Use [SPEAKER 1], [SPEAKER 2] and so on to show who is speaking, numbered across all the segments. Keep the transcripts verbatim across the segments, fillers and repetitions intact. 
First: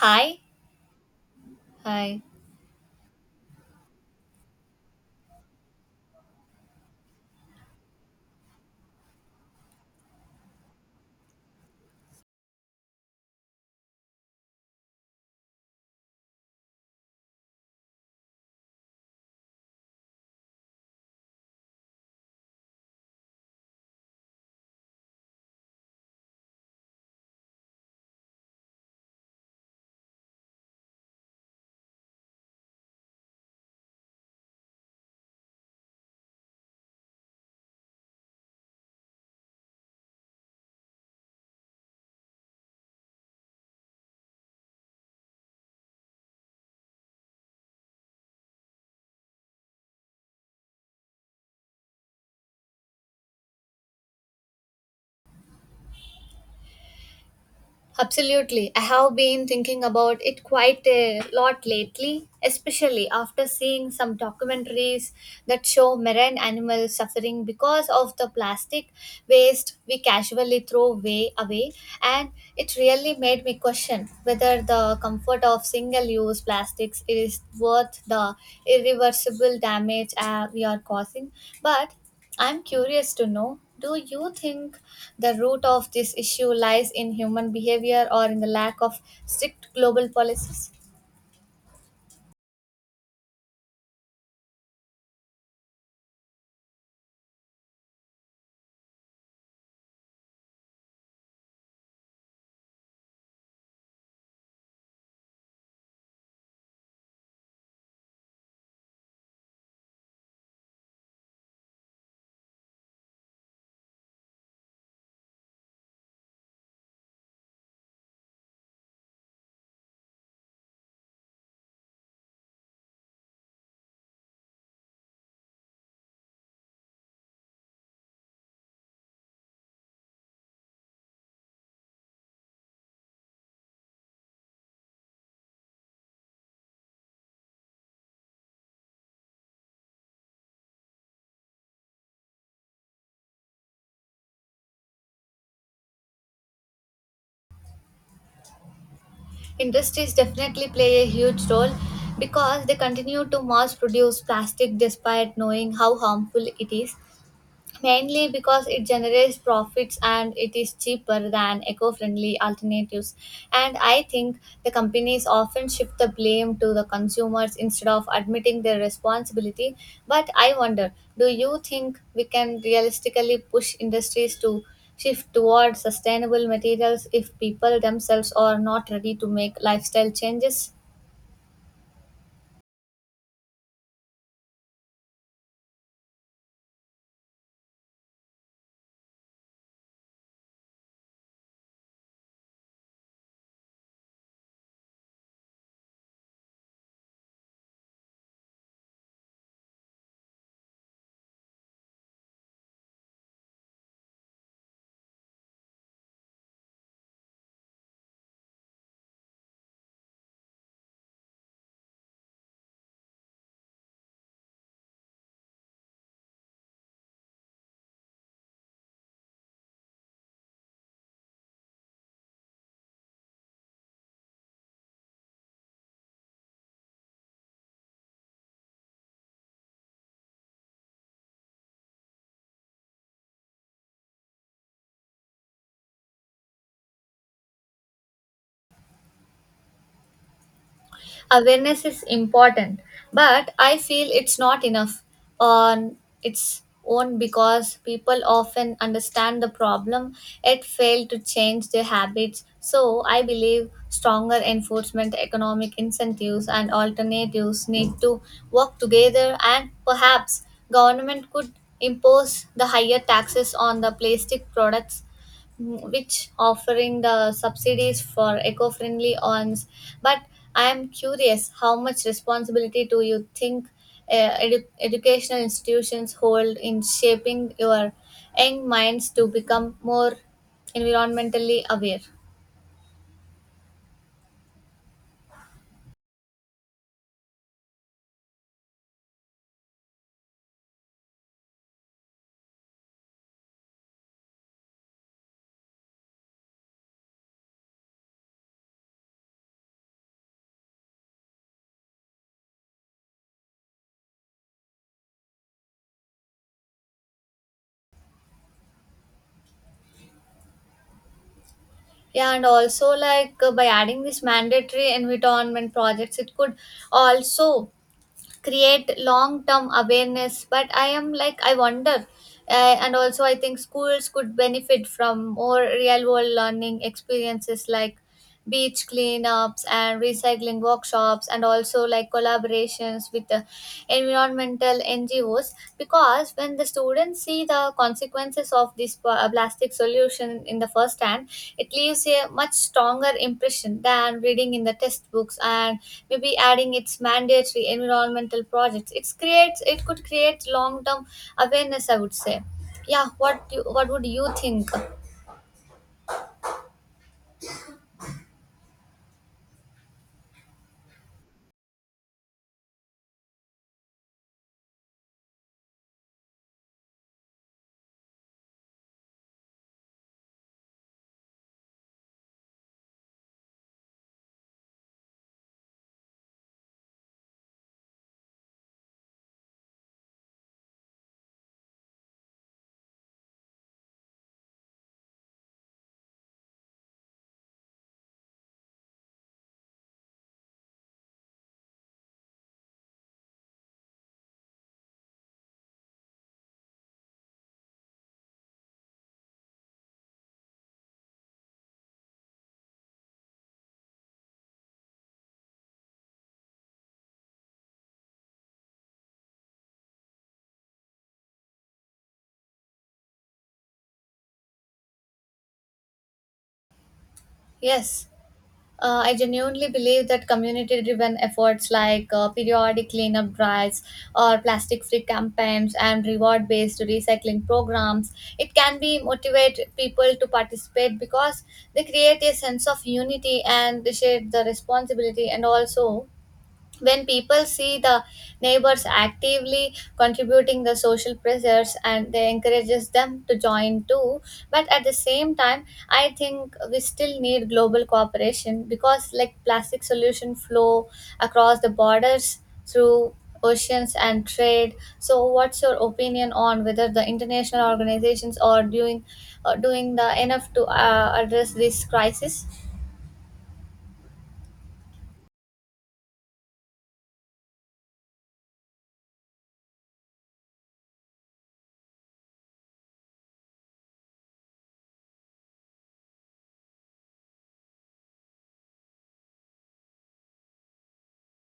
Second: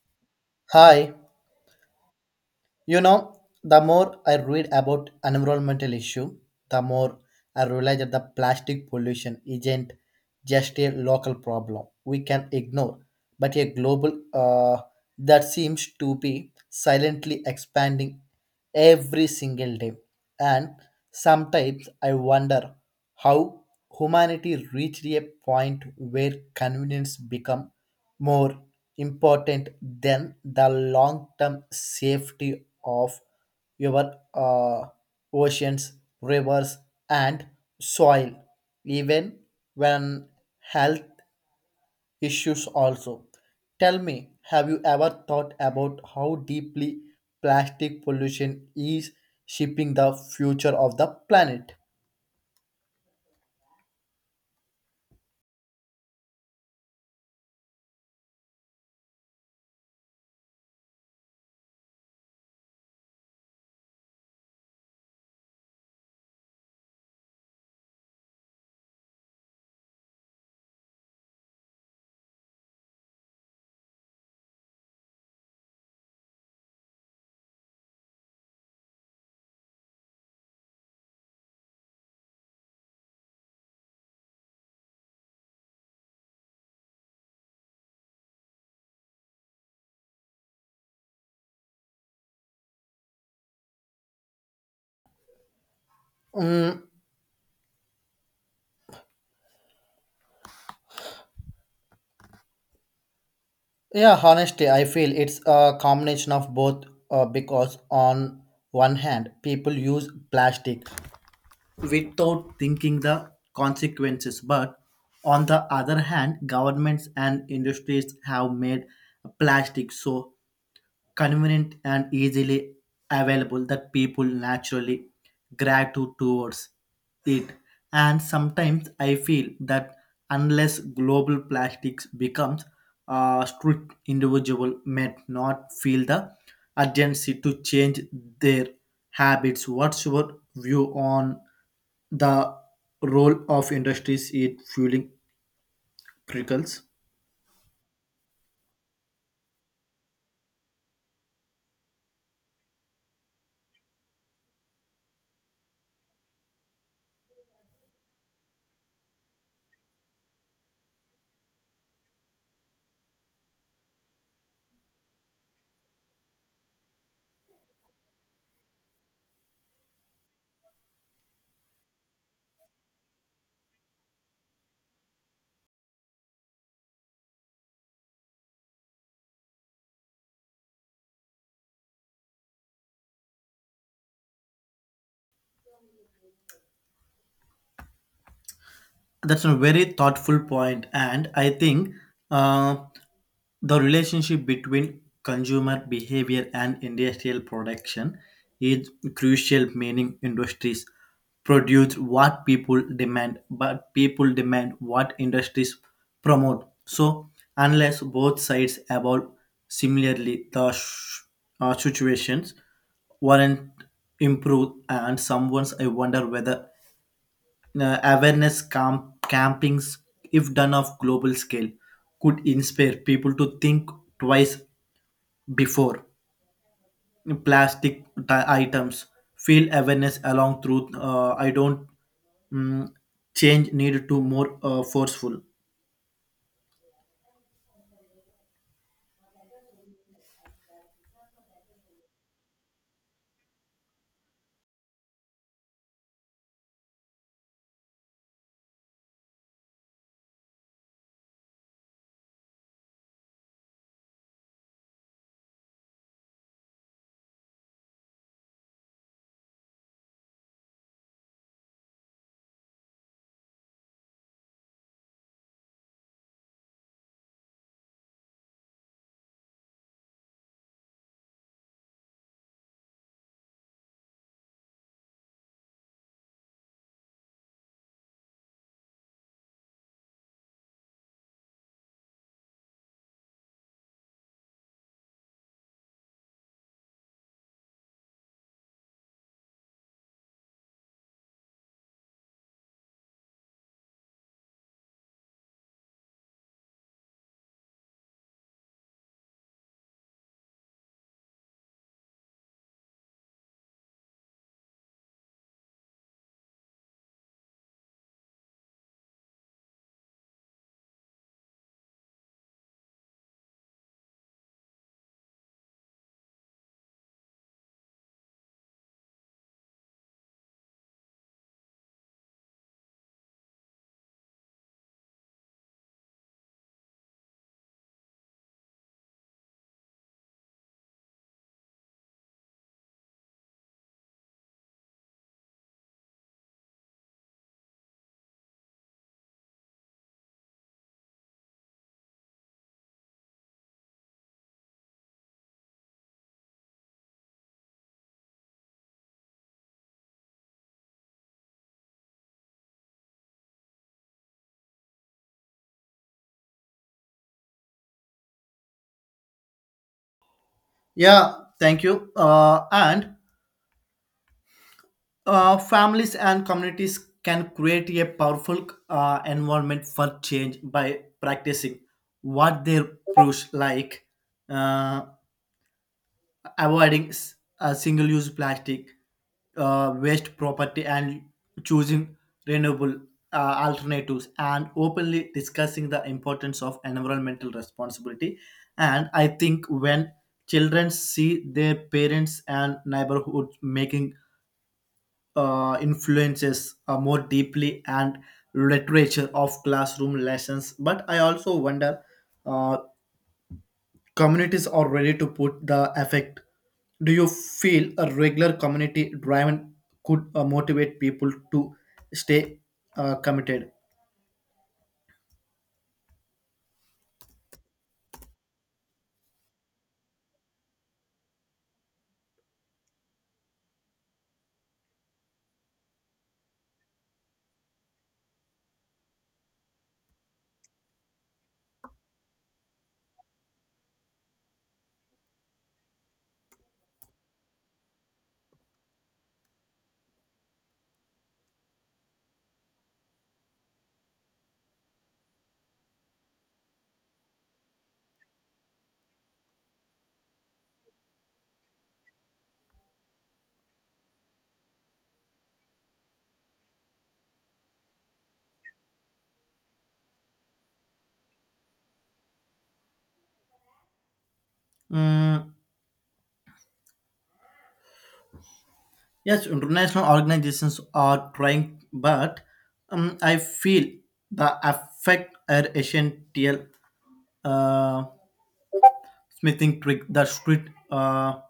[SPEAKER 1] Hi,
[SPEAKER 2] Hi,
[SPEAKER 1] hi.
[SPEAKER 2] you know, the more I read about environmental issue, the more I realize that the plastic pollution isn't just a local problem we can ignore, but a global uh, that seems to be silently expanding every single day. And sometimes I wonder how humanity reached a point where convenience become more important than the long-term safety of your uh, oceans, rivers, and soil, even when health issues also. Tell me, have you ever thought about how deeply plastic pollution is shaping the future of the planet?
[SPEAKER 1] Absolutely. I have been thinking about it quite a lot lately, especially after seeing some documentaries that show marine animals suffering because of the plastic waste we casually throw way away. And it really made me question whether the comfort of single use plastics is worth the irreversible damage uh, we are causing. But I'm curious to know, do you think the root of this issue lies in human behavior or in the lack of strict global policies?
[SPEAKER 2] Yeah, honestly, I feel it's a combination of both, uh, because on one hand, people use plastic without thinking the consequences. But on the other hand, governments and industries have made plastic so convenient and easily available that people naturally gravitate towards it. And sometimes I feel that unless global plastics becomes a strict individual may not feel the urgency to change their habits. What's your view on the role of industries in fueling criticals?
[SPEAKER 1] Industries definitely play a huge role because they continue to mass produce plastic despite knowing how harmful it is. Mainly because it generates profits and it is cheaper than eco-friendly alternatives, and I think the companies often shift the blame to the consumers instead of admitting their responsibility. But I wonder, do you think we can realistically push industries to shift towards sustainable materials if people themselves are not ready to make lifestyle changes?
[SPEAKER 2] That's a very thoughtful point, and I think, uh, the relationship between consumer behavior and industrial production is crucial, meaning industries produce what people demand, but people demand what industries promote. So, unless both sides evolve similarly, the sh- uh, situations weren't improved. And someone's, I wonder whether uh, awareness camp, campings, if done of global scale, could inspire people to think twice before plastic ti- items. Feel awareness along through. Uh, I don't, mm, change needed to more uh, forceful.
[SPEAKER 1] Awareness is important, but I feel it's not enough on its own because people often understand the problem yet fail to change their habits. So I believe stronger enforcement, economic incentives, and alternatives need to work together, and perhaps government could impose the higher taxes on the plastic products, mm, which offering the subsidies for eco-friendly ones. But I am curious, how much responsibility do you think uh, edu- educational institutions hold in shaping your young minds to become more environmentally aware? Yeah, and also, like, uh, by adding this mandatory environment projects, it could also create long term awareness. But I am, like, I wonder. Uh, and also, I think schools could benefit from more real world learning experiences like beach cleanups and recycling workshops, and also like collaborations with the environmental N G Os, because when the students see the consequences of this pl- plastic solution in the first hand, it leaves a much stronger impression than reading in the textbooks. And maybe adding its mandatory environmental projects, it creates, it could create long term awareness, I would say. Yeah, what you, what would you think?
[SPEAKER 2] Yeah, thank you. Uh, and uh, families and communities can create a powerful uh, environment for change by practicing what they push like. Uh, avoiding s- uh, single-use plastic uh, waste property and choosing renewable uh, alternatives and openly discussing the importance of environmental responsibility. And I think when children see their parents and neighborhoods making uh, influences uh, more deeply and literature of classroom lessons, but I also wonder uh, communities are ready to put the effect. Do you feel a regular community driven could uh, motivate people to stay uh, committed?
[SPEAKER 1] Yes. Uh, I genuinely believe that community driven efforts like uh, periodic cleanup drives or plastic free campaigns and reward based recycling programs, it can be motivate people to participate because they create a sense of unity and they share the responsibility. And also, when people see the neighbors actively contributing, the social pressures and they encourages them to join too. But at the same time, I think we still need global cooperation, because like plastic solution flow across the borders through oceans and trade. So what's your opinion on whether the international organizations are doing, are doing the enough to uh, address this crisis?
[SPEAKER 2] Mm, yes, international organizations are trying, but um, I feel the effect are essential, uh, smithing trick, the strict uh,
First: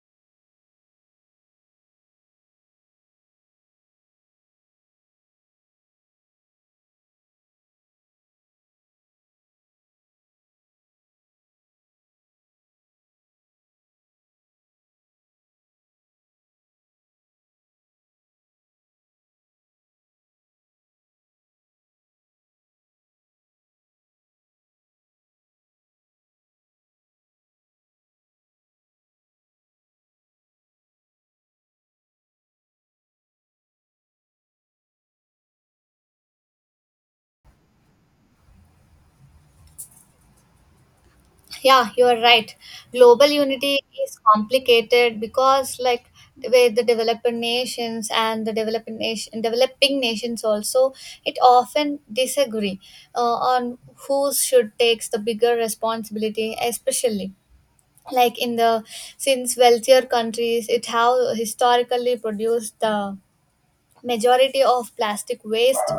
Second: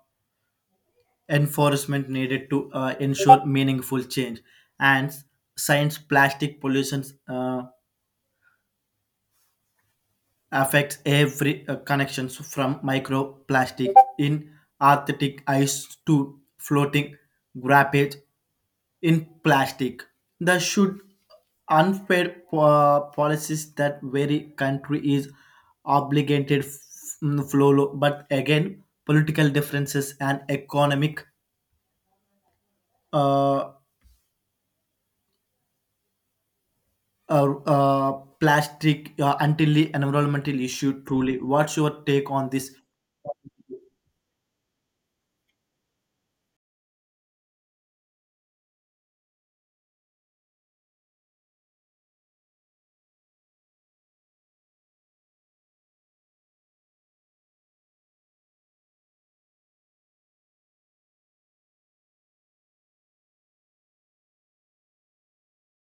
[SPEAKER 2] enforcement needed to uh, ensure meaningful change, and science plastic pollution. Uh, affects every uh, connections from microplastic in Arctic ice to floating graphite in plastic. There should unfair po- policies that very country is obligated f- mm, follow. But again, political differences and economic uh, uh, uh, plastic uh, until the environmental issue. Truly, what's
[SPEAKER 1] Yeah,
[SPEAKER 2] your
[SPEAKER 1] you are
[SPEAKER 2] take on
[SPEAKER 1] right.
[SPEAKER 2] this?
[SPEAKER 1] Global unity is complicated because, like, with the developed nations and the developing nation, developing nations also, it often disagree uh, on who should takes the bigger responsibility, especially like in the, since wealthier countries it have historically produced the majority of plastic waste,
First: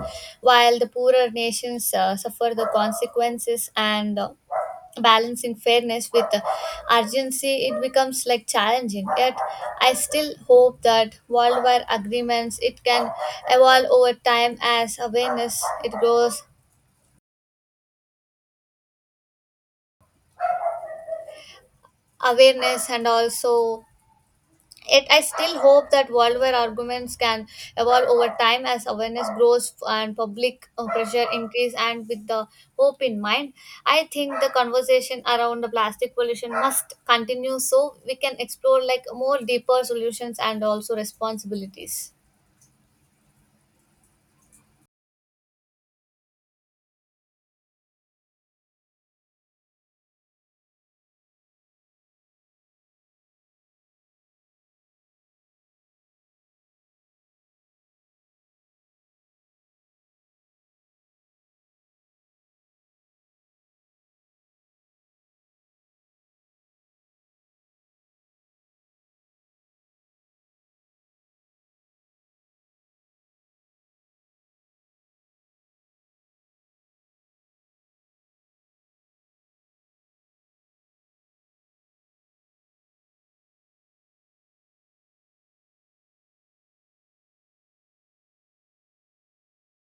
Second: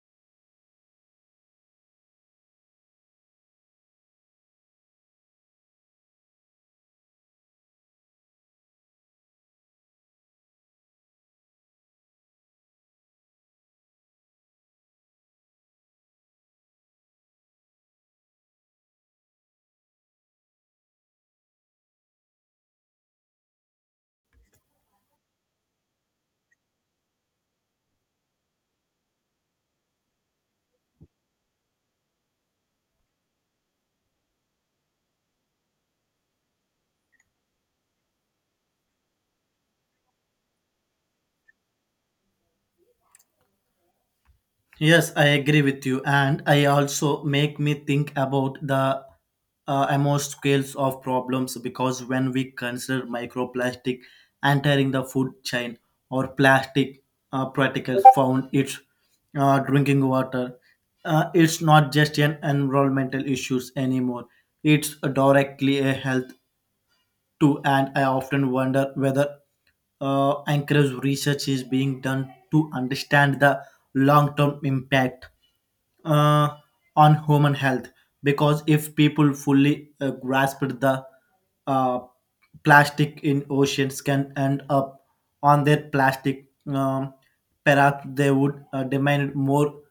[SPEAKER 1] while the poorer nations uh, suffer the consequences. And uh, balancing fairness with uh, urgency, it becomes like challenging. Yet I still hope that worldwide agreements it can evolve over time as awareness it grows, awareness. And also it, I still hope that worldwide arguments can evolve over time as awareness grows and public uh, pressure increase. And with the hope in mind, I think the conversation around the plastic pollution must continue so we can explore like more deeper solutions and also responsibilities.
[SPEAKER 2] Yes, I agree with you, and I also make me think about the uh, amount scales of problems because when we consider microplastic entering the food chain or plastic uh, particles found its uh, drinking water, uh, it's not just an environmental issues anymore. It's directly a health too, and I often wonder whether uh, Anchorage research is being done to understand the long term impact uh, on human health. Because if people fully uh, grasped the uh, plastic in oceans can end up on their plastic, um, perhaps they would uh, demand more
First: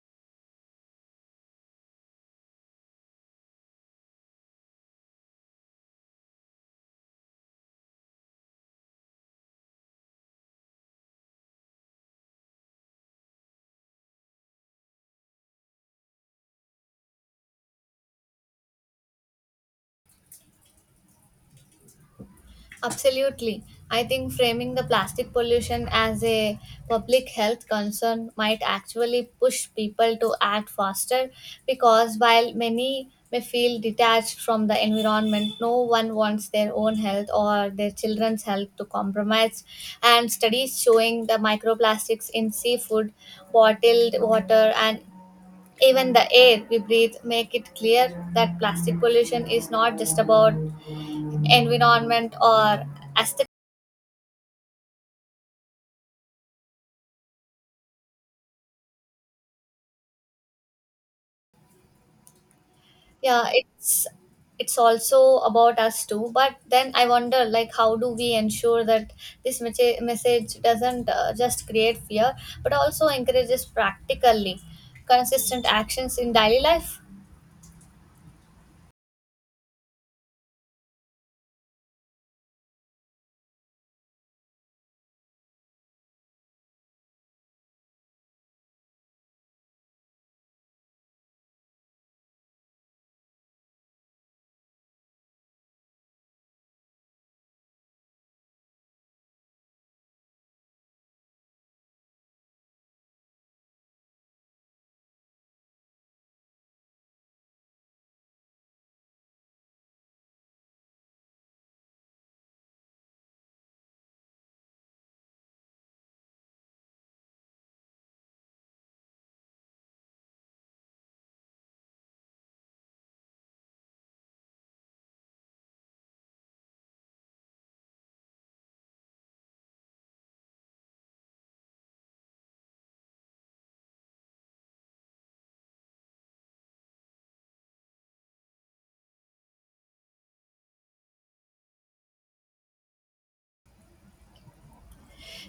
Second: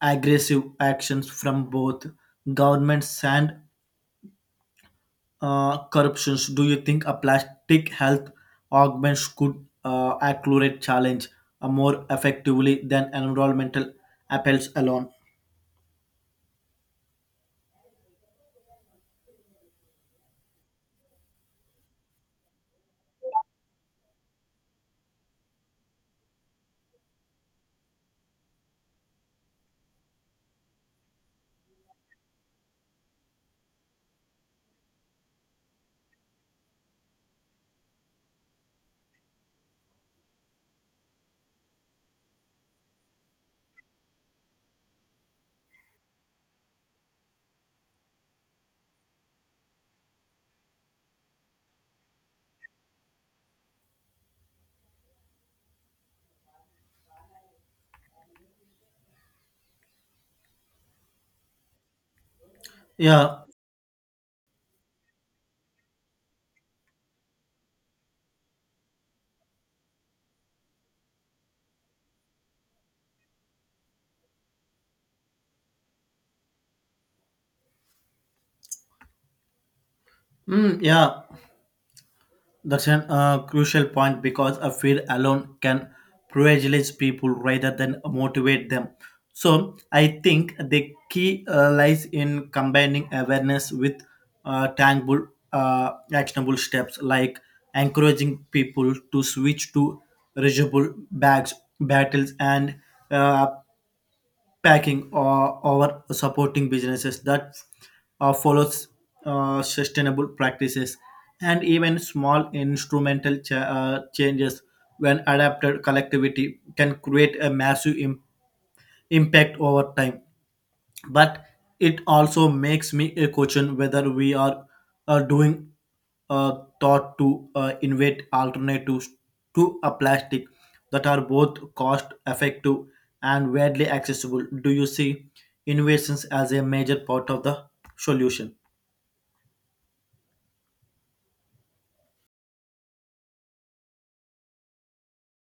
[SPEAKER 2] aggressive actions from both governments and uh, corruptions. Do you think a plastic health augments could uh, accelerate challenge uh, more effectively than environmental appeals alone?
[SPEAKER 1] Absolutely. I think framing the plastic pollution as a public health concern might actually push people to act faster, because while many may feel detached from the environment, no one wants their own health or their children's health to compromise. And studies showing the microplastics in seafood, bottled water, and even the air we breathe make it clear that plastic pollution is not just about environment or aesthetic.
[SPEAKER 2] Yeah,
[SPEAKER 1] Yeah, it's it's also about us too. But then I wonder, like, how do we ensure that this message, message doesn't uh, just create fear, but also encourages practically consistent actions in daily life?
[SPEAKER 2] mm, yeah. That's a uh, crucial point because a fear alone can privilege people rather than motivate them. So I think the key uh, lies in combining awareness with uh, tangible, uh, actionable steps like encouraging people to switch to reusable bags, battles, and uh, packing or, or supporting businesses that uh, follows uh, sustainable practices, and even small instrumental cha- uh, changes when adapted collectivity can create a massive im- impact over time. But it also makes me uh, question whether we are uh, doing uh, thought to uh, invent alternatives to a plastic that are both cost effective and widely accessible. Do you see innovations as a major part of the solution?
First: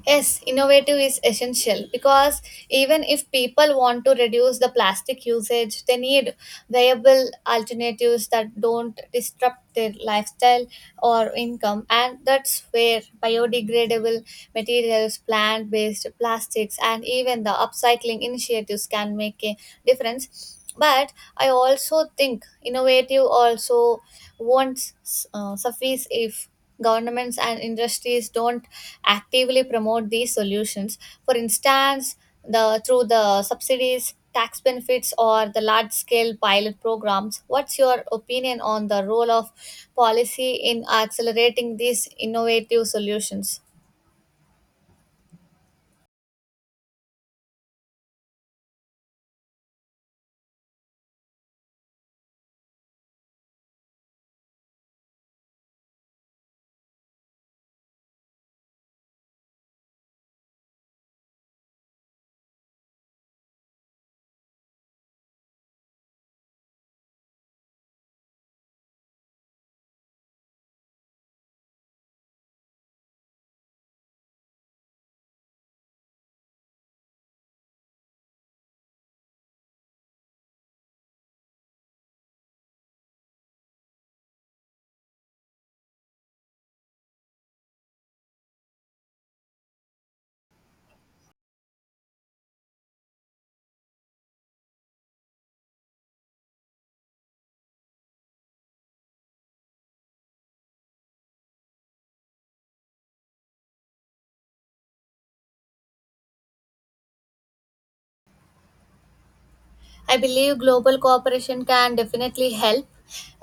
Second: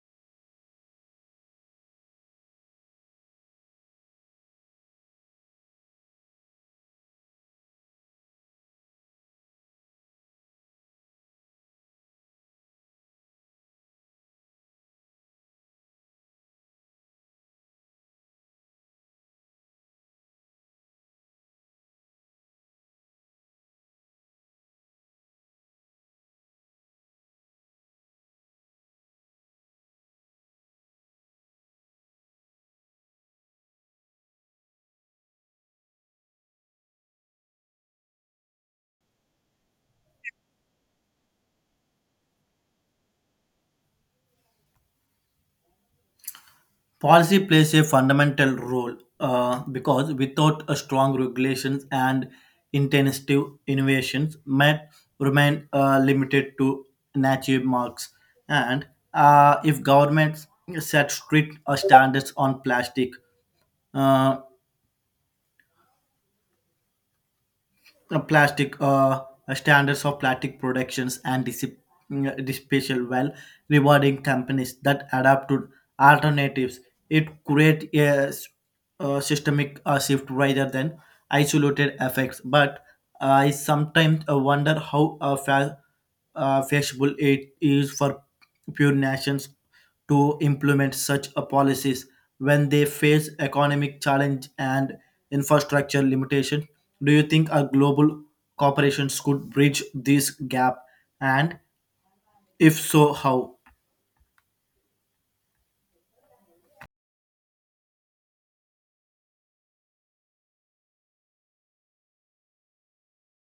[SPEAKER 1] Yes, innovative is essential because even if people want to reduce the plastic usage, they need viable alternatives that don't disrupt their lifestyle or income. And that's where biodegradable materials, plant based plastics, and even the upcycling initiatives can make a difference. But I also think innovative also won't s- uh, suffice if governments and industries don't actively promote these solutions. For instance, the through the subsidies, tax benefits, or the large-scale pilot programs. What's your opinion on the role of policy in accelerating these innovative solutions?
[SPEAKER 2] Policy plays a fundamental role uh, because without a strong regulations and intensive innovations might remain uh, limited to native marks. And uh, if governments set strict uh, standards on plastic, uh, uh, plastic uh, standards of plastic productions and dissip- mm, disposal while rewarding companies that adapt to alternatives. It creates a, s- a systemic uh, shift rather than isolated effects. But I sometimes uh, wonder how uh, fa- uh, flexible it is for pure nations to implement such a policies when they face economic challenge and infrastructure limitation. Do you think our global corporations could bridge this gap, and if so, how?
[SPEAKER 1] I believe global cooperation can definitely help,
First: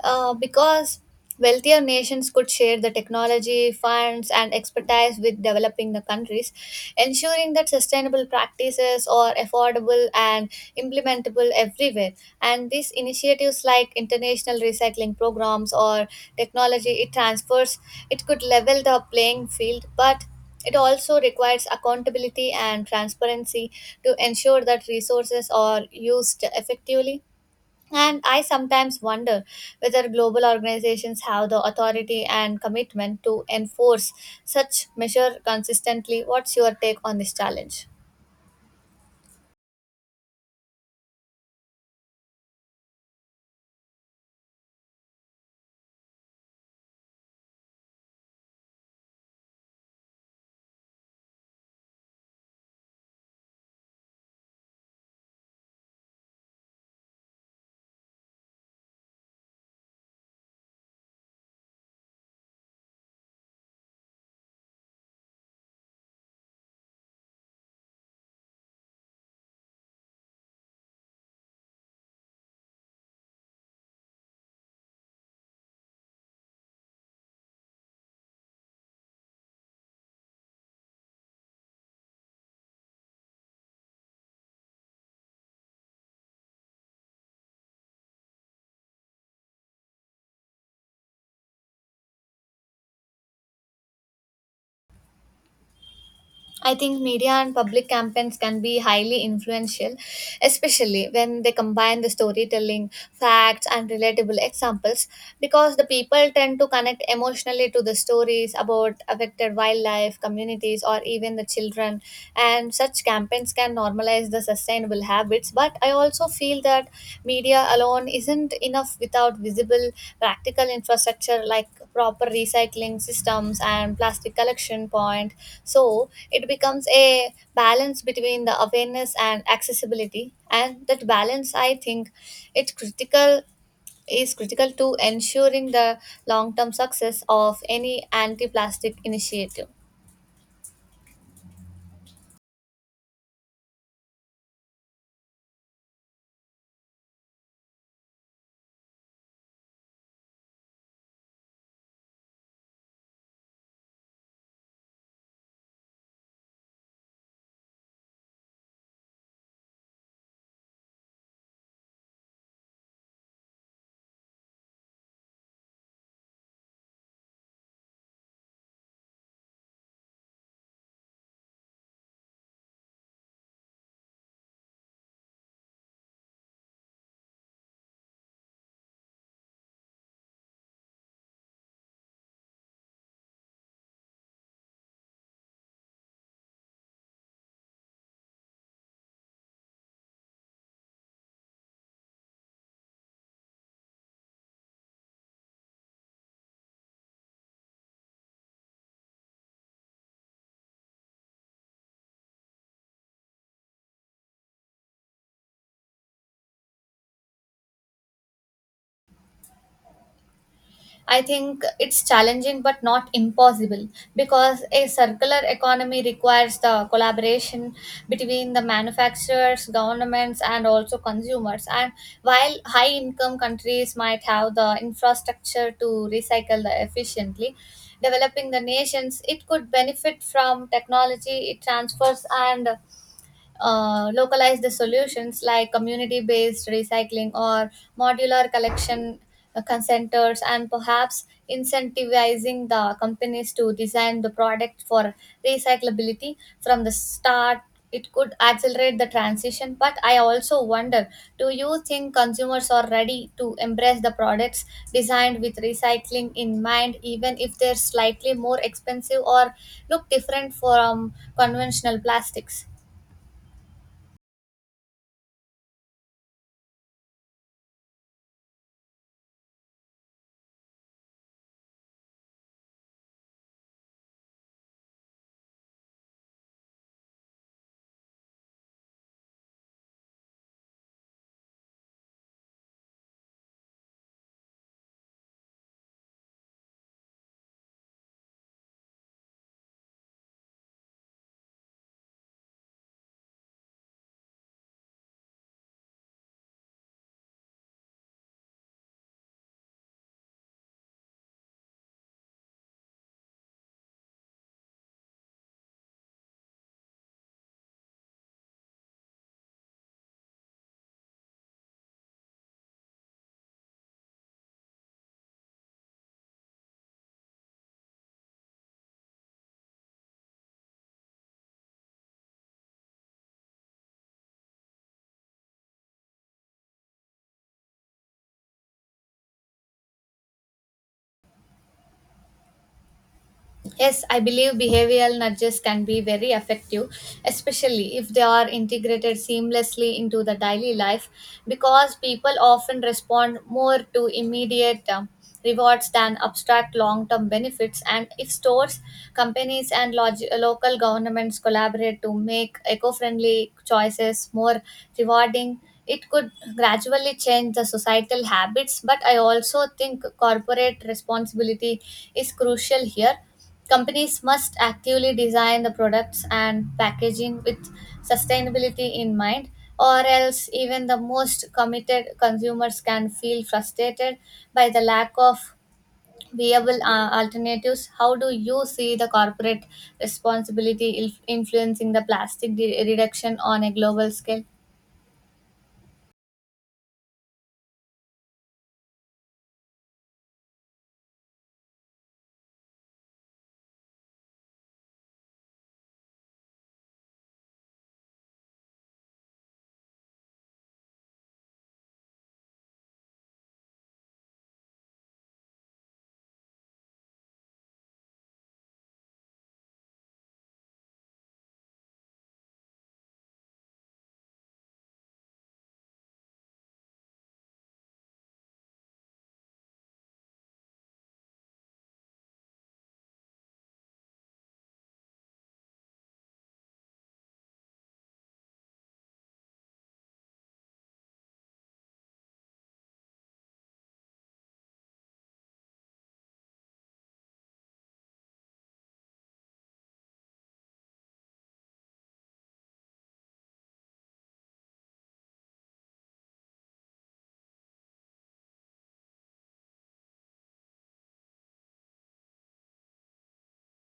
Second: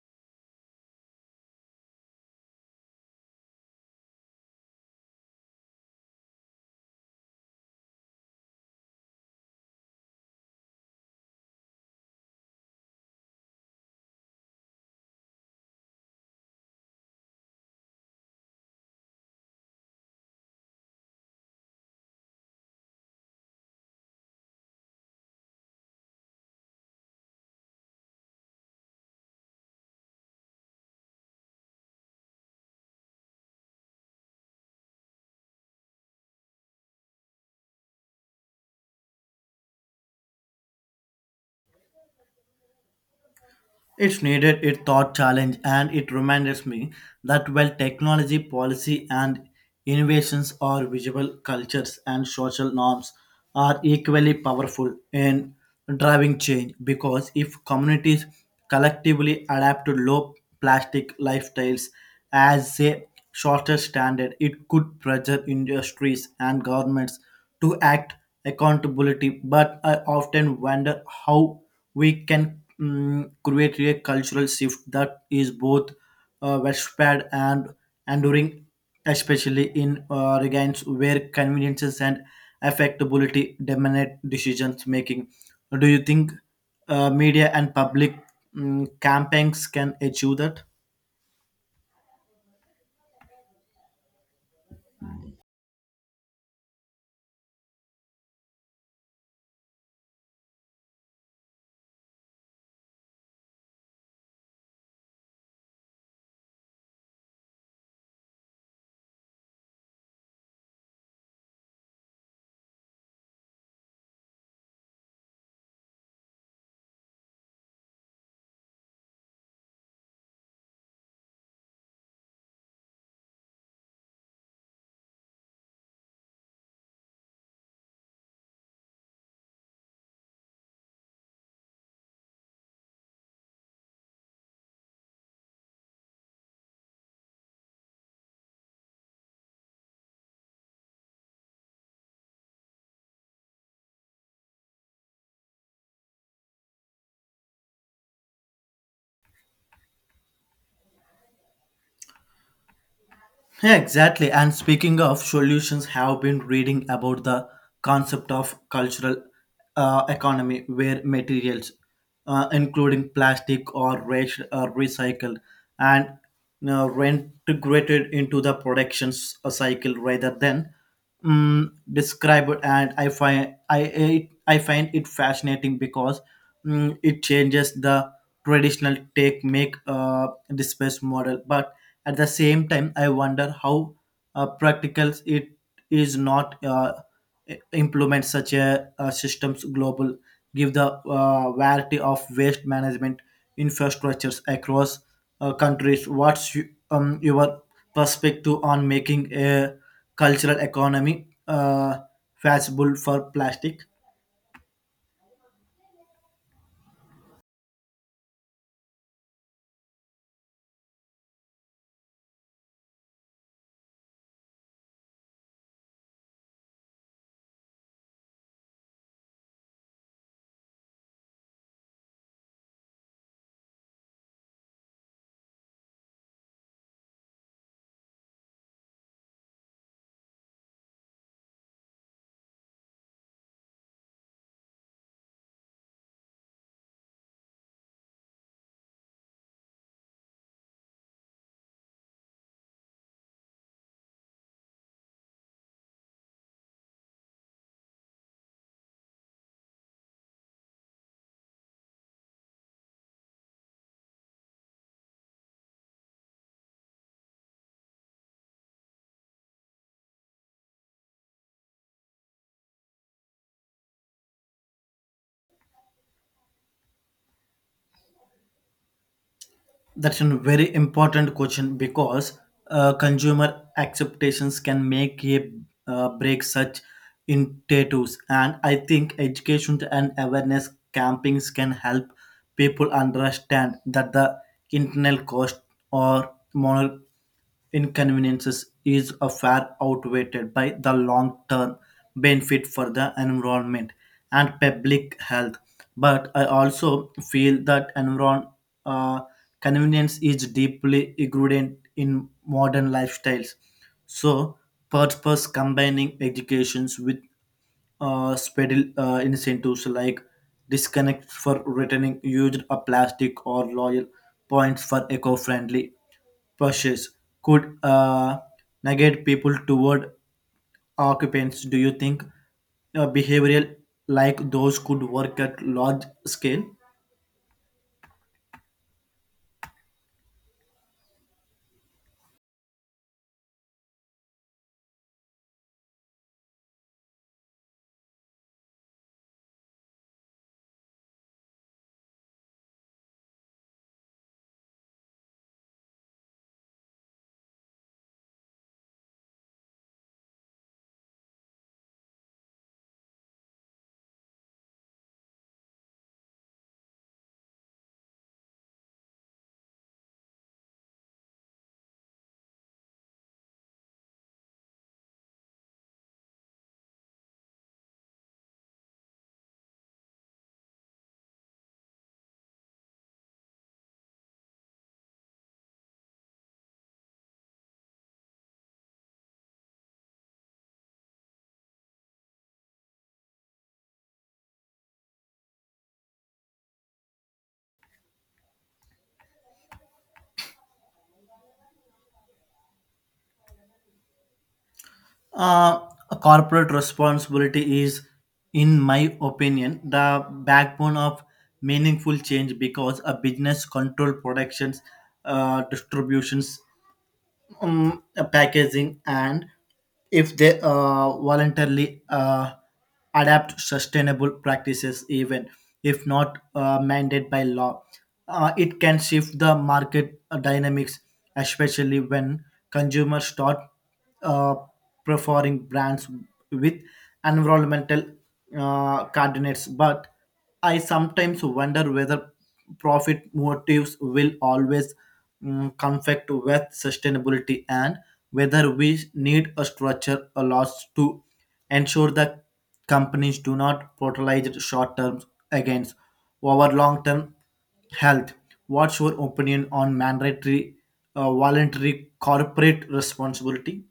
[SPEAKER 1] uh, because wealthier nations could share the technology, funds, and expertise with developing the countries, ensuring that sustainable practices are affordable and implementable everywhere. And these initiatives, like international recycling programs or technology it transfers, it could level the playing field, but it also requires accountability and transparency to ensure that resources are used effectively. And I sometimes wonder whether global organizations have the authority and commitment to enforce such measure consistently. What's your take on this challenge?
[SPEAKER 2] It's needed a thought challenge, and it reminds me that while technology, policy, and innovations are visible, cultures and social norms are equally powerful in driving change because if communities collectively adapt to low plastic lifestyles as a shorter standard, it could pressure industries and governments to act accountability. But I often wonder how we can, mm, create a cultural shift that is both uh, widespread and enduring, especially in uh, regards where conveniences and affectability dominate decisions making. Do you think uh, media and public mm, campaigns can achieve that?
[SPEAKER 1] I think media and public campaigns can be highly influential, especially when they combine the storytelling, facts, and relatable examples, because the people tend to connect emotionally to the stories about affected wildlife, communities, or even the children. And such campaigns can normalize the sustainable habits. But I also feel that media alone isn't enough without visible, practical infrastructure like proper recycling systems and plastic collection point. So it becomes a balance between the awareness and accessibility, and that balance, I think, it's critical, is critical to ensuring the long term success of any anti plastic initiative.
[SPEAKER 2] Yeah, exactly. And speaking of solutions, have been reading about the concept of cultural uh, economy, where materials, uh, including plastic or rash, are recycled and uh, reintegrated into the production s- uh, cycle rather than um, described. And I find I it, I find it fascinating because, mm, it changes the traditional take make uh, disperse model, but at the same time, I wonder how uh, practical it is not uh, i- implement such a, uh systems global, give the uh, variety of waste management infrastructures across uh, countries. What's you, um, your perspective on making a cultural economy uh, feasible for plastic?
[SPEAKER 1] I think it's challenging but not impossible, because a circular economy requires the collaboration between the manufacturers, governments, and also consumers. And while high income countries might have the infrastructure to recycle the efficiently, developing the nations it could benefit from technology it transfers and uh, localize the solutions like community based recycling or modular collection uh, consenters. And perhaps incentivizing the companies to design the product for recyclability from the start, it could accelerate the transition. But I also wonder, do you think consumers are ready to embrace the products designed with recycling in mind, even if they're slightly more expensive or look different from conventional plastics?
[SPEAKER 2] That's a very important question because uh, consumer acceptations can make a uh, break such initiatives, and I think education and awareness campings can help people understand that the internal cost or moral inconveniences is a far outweighed by the long-term benefit for the environment and public health. But I also feel that environ environment convenience is deeply ingrained in modern lifestyles. So, purpose combining educations with uh, special uh, incentives like disconnect for returning used a plastic or loyal points for eco-friendly purchase could uh, negate people toward occupants. Do you think uh, behavioral like those could work at large scale?
[SPEAKER 1] Yes, I believe behavioral nudges can be very effective, especially if they are integrated seamlessly into the daily life, because people often respond more to immediate um, rewards than abstract long term benefits. And if stores, companies, and log- local governments collaborate to make eco friendly choices more rewarding, it could gradually change the societal habits. But I also think corporate responsibility is crucial here. Companies must actively design the products and packaging with sustainability in mind, or else, even the most committed consumers can feel frustrated by the lack of viable uh, alternatives. How do you see the corporate responsibility il- influencing the plastic de- reduction on a global scale?
[SPEAKER 2] Uh, a corporate responsibility is, in my opinion, the backbone of meaningful change because a business control productions, uh, distributions, um, packaging, and if they uh, voluntarily uh, adapt sustainable practices even if not uh, mandated by law, uh, it can shift the market uh, dynamics, especially when consumers start uh, preferring brands with environmental uh, coordinates. But I sometimes wonder whether profit motives will always, mm, conflict with sustainability and whether we need a structure a loss to ensure that companies do not prioritize short term against our long term health. What's your opinion on mandatory uh, voluntary corporate responsibility?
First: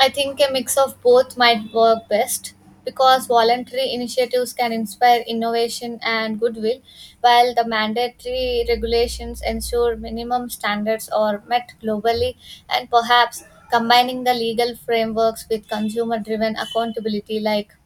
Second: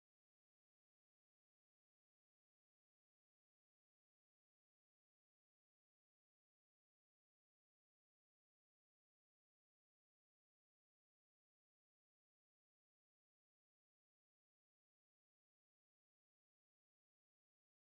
[SPEAKER 1] I think a mix of both might work best, because voluntary initiatives can inspire innovation and goodwill, while the mandatory regulations ensure minimum standards are met globally. And perhaps combining the legal frameworks with consumer driven accountability, like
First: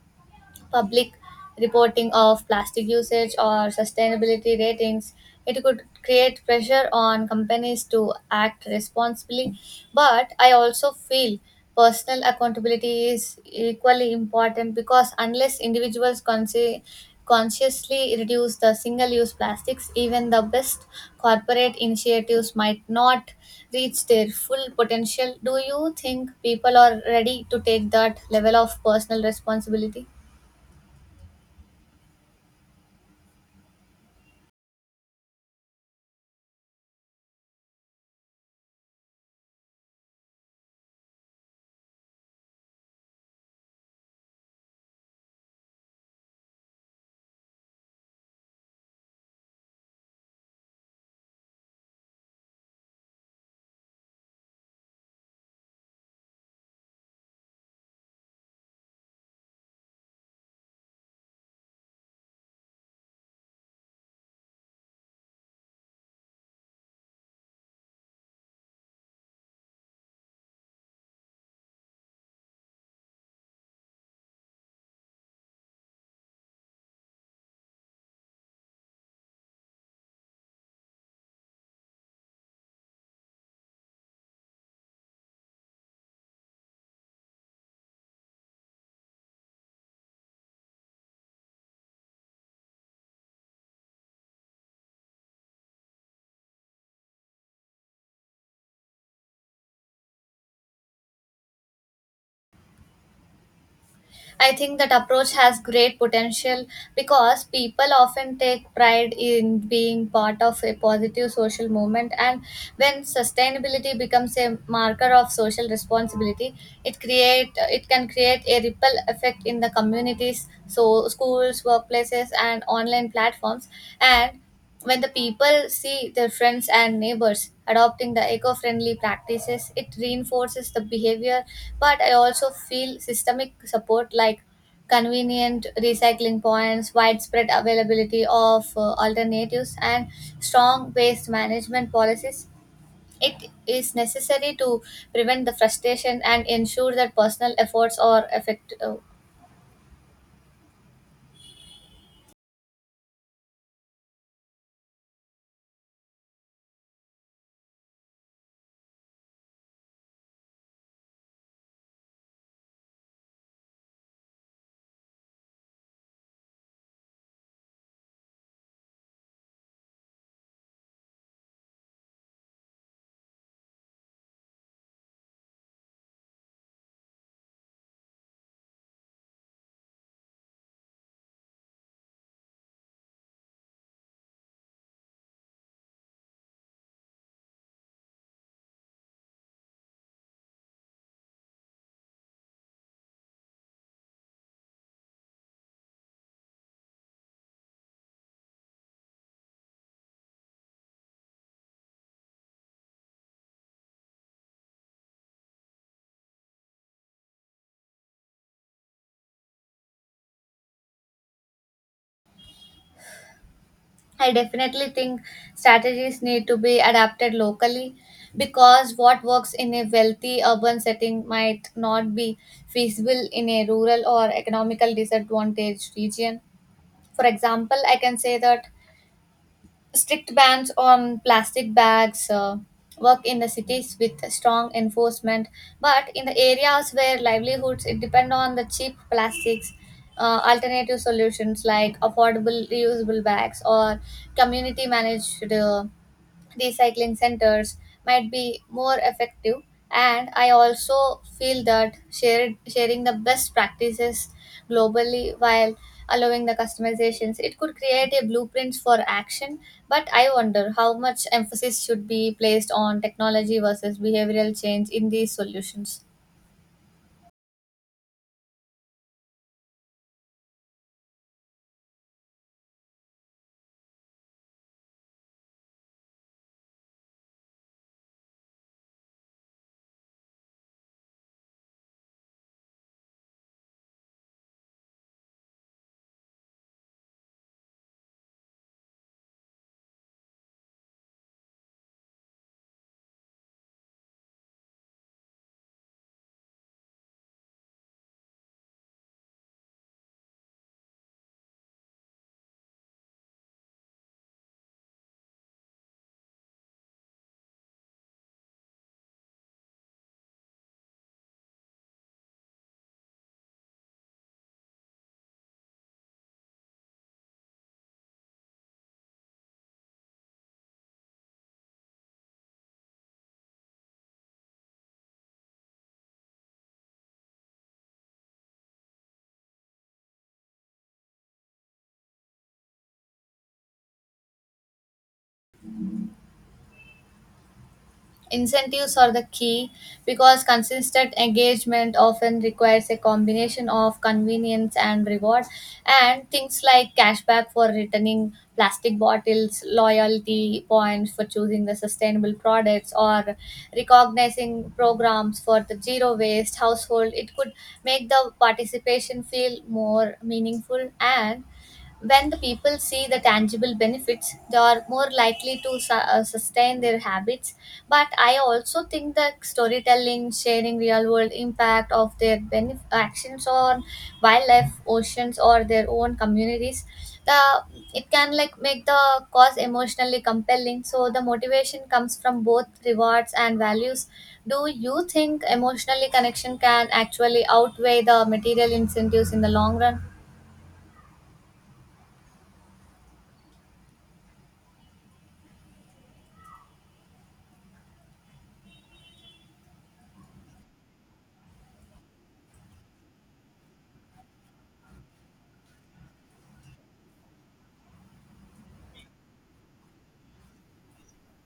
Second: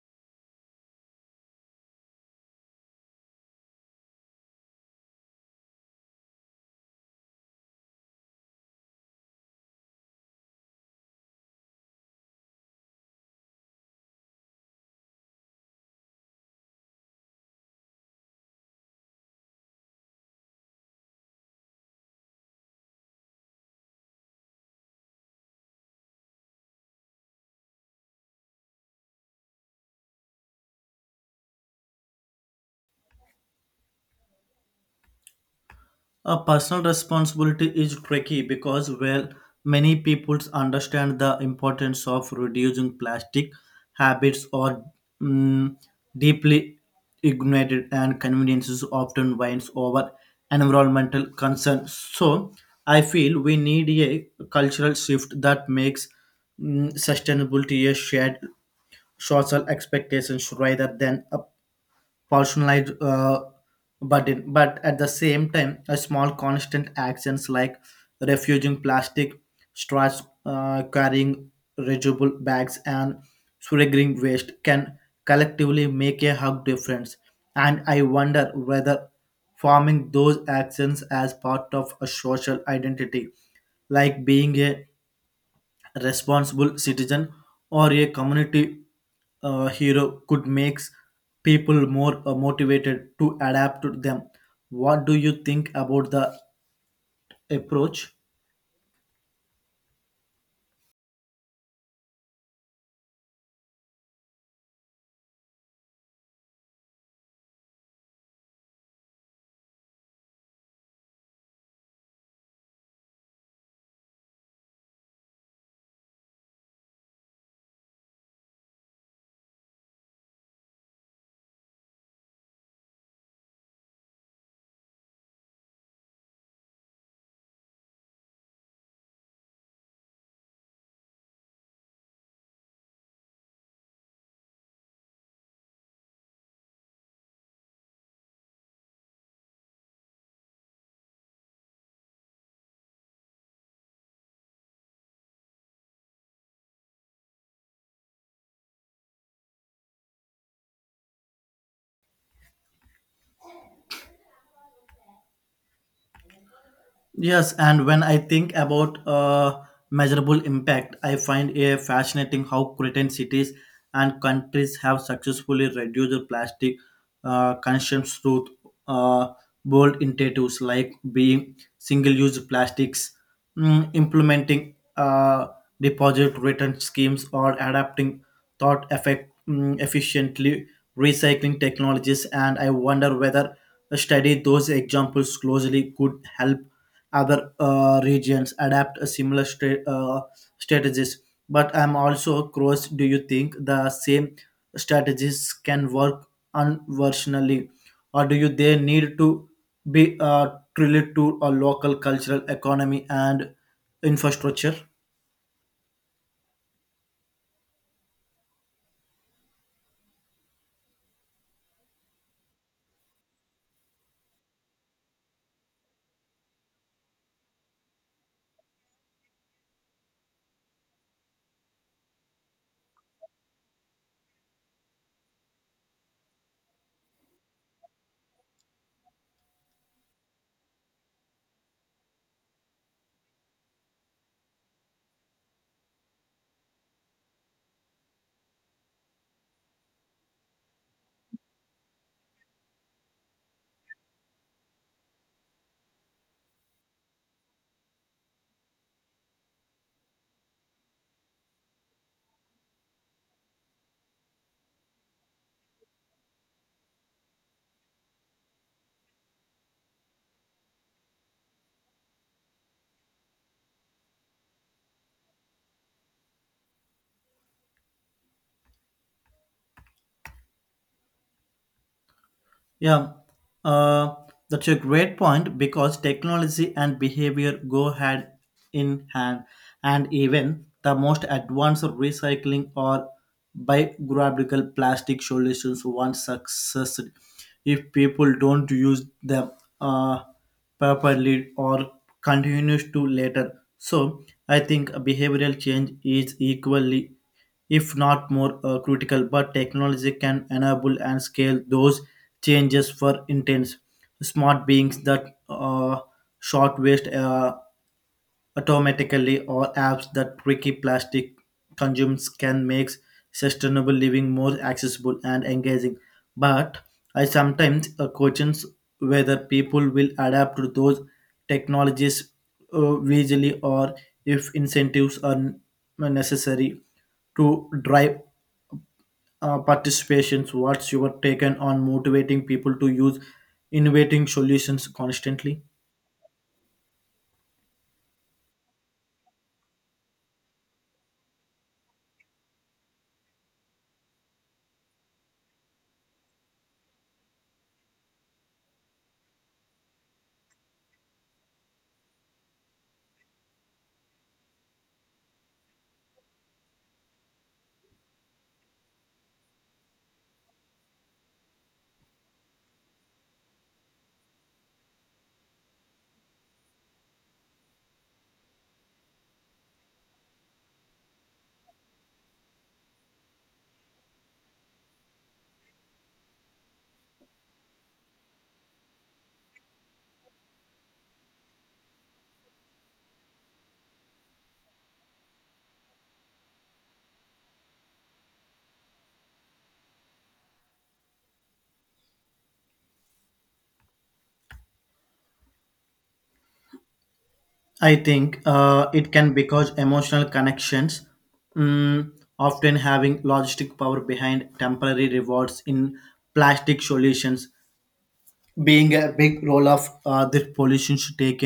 [SPEAKER 1] public reporting of plastic usage or sustainability ratings, it could create pressure on companies to act responsibly. But I also feel personal accountability is equally important, because unless individuals consi- consciously reduce the single use plastics, even the best corporate initiatives might not reach their full potential. Do you think people are ready to take that level of personal responsibility?
[SPEAKER 2] A personal responsibility is tricky because, well, many people understand the importance of reducing plastic habits or, mm, deeply ignited and conveniences often wins over environmental concerns. So, I feel we need a cultural shift that makes, mm, sustainability a shared social expectations rather than a personalized uh, burden. But at the same time, a small constant actions like refusing plastic straws, uh, carrying reusable bags, and surrendering waste can collectively make a hug difference. And I wonder whether forming those actions as part of a social identity, like being a responsible citizen or a community uh, hero could make people more uh, motivated to adapt to them. What do you think about the approach?
[SPEAKER 1] I think that approach has great potential, because people often take pride in being part of a positive social movement. And when sustainability becomes a marker of social responsibility, it create, it can create a ripple effect in the communities, so schools, workplaces, and online platforms. And when the people see their friends and neighbors adopting the eco friendly practices, it reinforces the behavior. But I also feel systemic support like convenient recycling points, widespread availability of uh, alternatives, and strong waste management policies. It is necessary to prevent the frustration and ensure that personal efforts are effective.
[SPEAKER 2] Yes, and when I think about uh, measurable impact, I find it fascinating how certain cities and countries have successfully reduced the plastic uh, consumption through uh, bold initiatives like being single-use plastics, mm, implementing uh, deposit return schemes, or adapting thought effect mm, efficiently recycling technologies. And I wonder whether study those examples closely could help other uh, regions adapt a similar stra- uh, strategies. But I'm also curious, do you think the same strategies can work unversionally, or do you they need to be uh, related to a local cultural economy and infrastructure?
[SPEAKER 1] I definitely think strategies need to be adapted locally, because what works in a wealthy urban setting might not be feasible in a rural or economical disadvantaged region. For example, I can say that strict bans on plastic bags uh, work in the cities with strong enforcement, but in the areas where livelihoods it depend on the cheap plastics, uh, alternative solutions like affordable reusable bags or community managed uh, recycling centers might be more effective. And I also feel that shared, sharing the best practices globally while allowing the customizations, it could create a blueprint for action. But I wonder how much emphasis should be placed on technology versus behavioral change in these solutions?
[SPEAKER 2] Yeah, uh, that's a great point because technology and behavior go hand in hand. And even the most advanced recycling or biodegradable plastic solutions once successful if people don't use them uh, properly or continues to later. So I think behavioral change is equally, if not more uh, critical, but technology can enable and scale those changes for intense smart beings that uh, short waste uh, automatically or apps that tricky plastic consumes can make sustainable living more accessible and engaging. But I sometimes uh, question whether people will adapt to those technologies uh, visually or if incentives are n- necessary to drive uh, participations. What's your take on motivating people to use innovating solutions constantly?
[SPEAKER 1] Incentives are the key, because consistent engagement often requires a combination of convenience and reward, and things like cashback for returning plastic bottles, loyalty points for choosing the sustainable products, or recognizing programs for the zero waste household. It could make the participation feel more meaningful. And when the people see the tangible benefits, they are more likely to su- uh, sustain their habits. But I also think that storytelling, sharing real world impact of their benef- actions on wildlife, oceans, or their own communities, the it can like make the cause emotionally compelling. So the motivation comes from both rewards and values. Do you think emotionally connection can actually outweigh the material incentives in the long run?
[SPEAKER 2] I think uh, it can because emotional connections, mm, often having logistic power behind temporary rewards in plastic solutions being a big role of uh, this pollution taking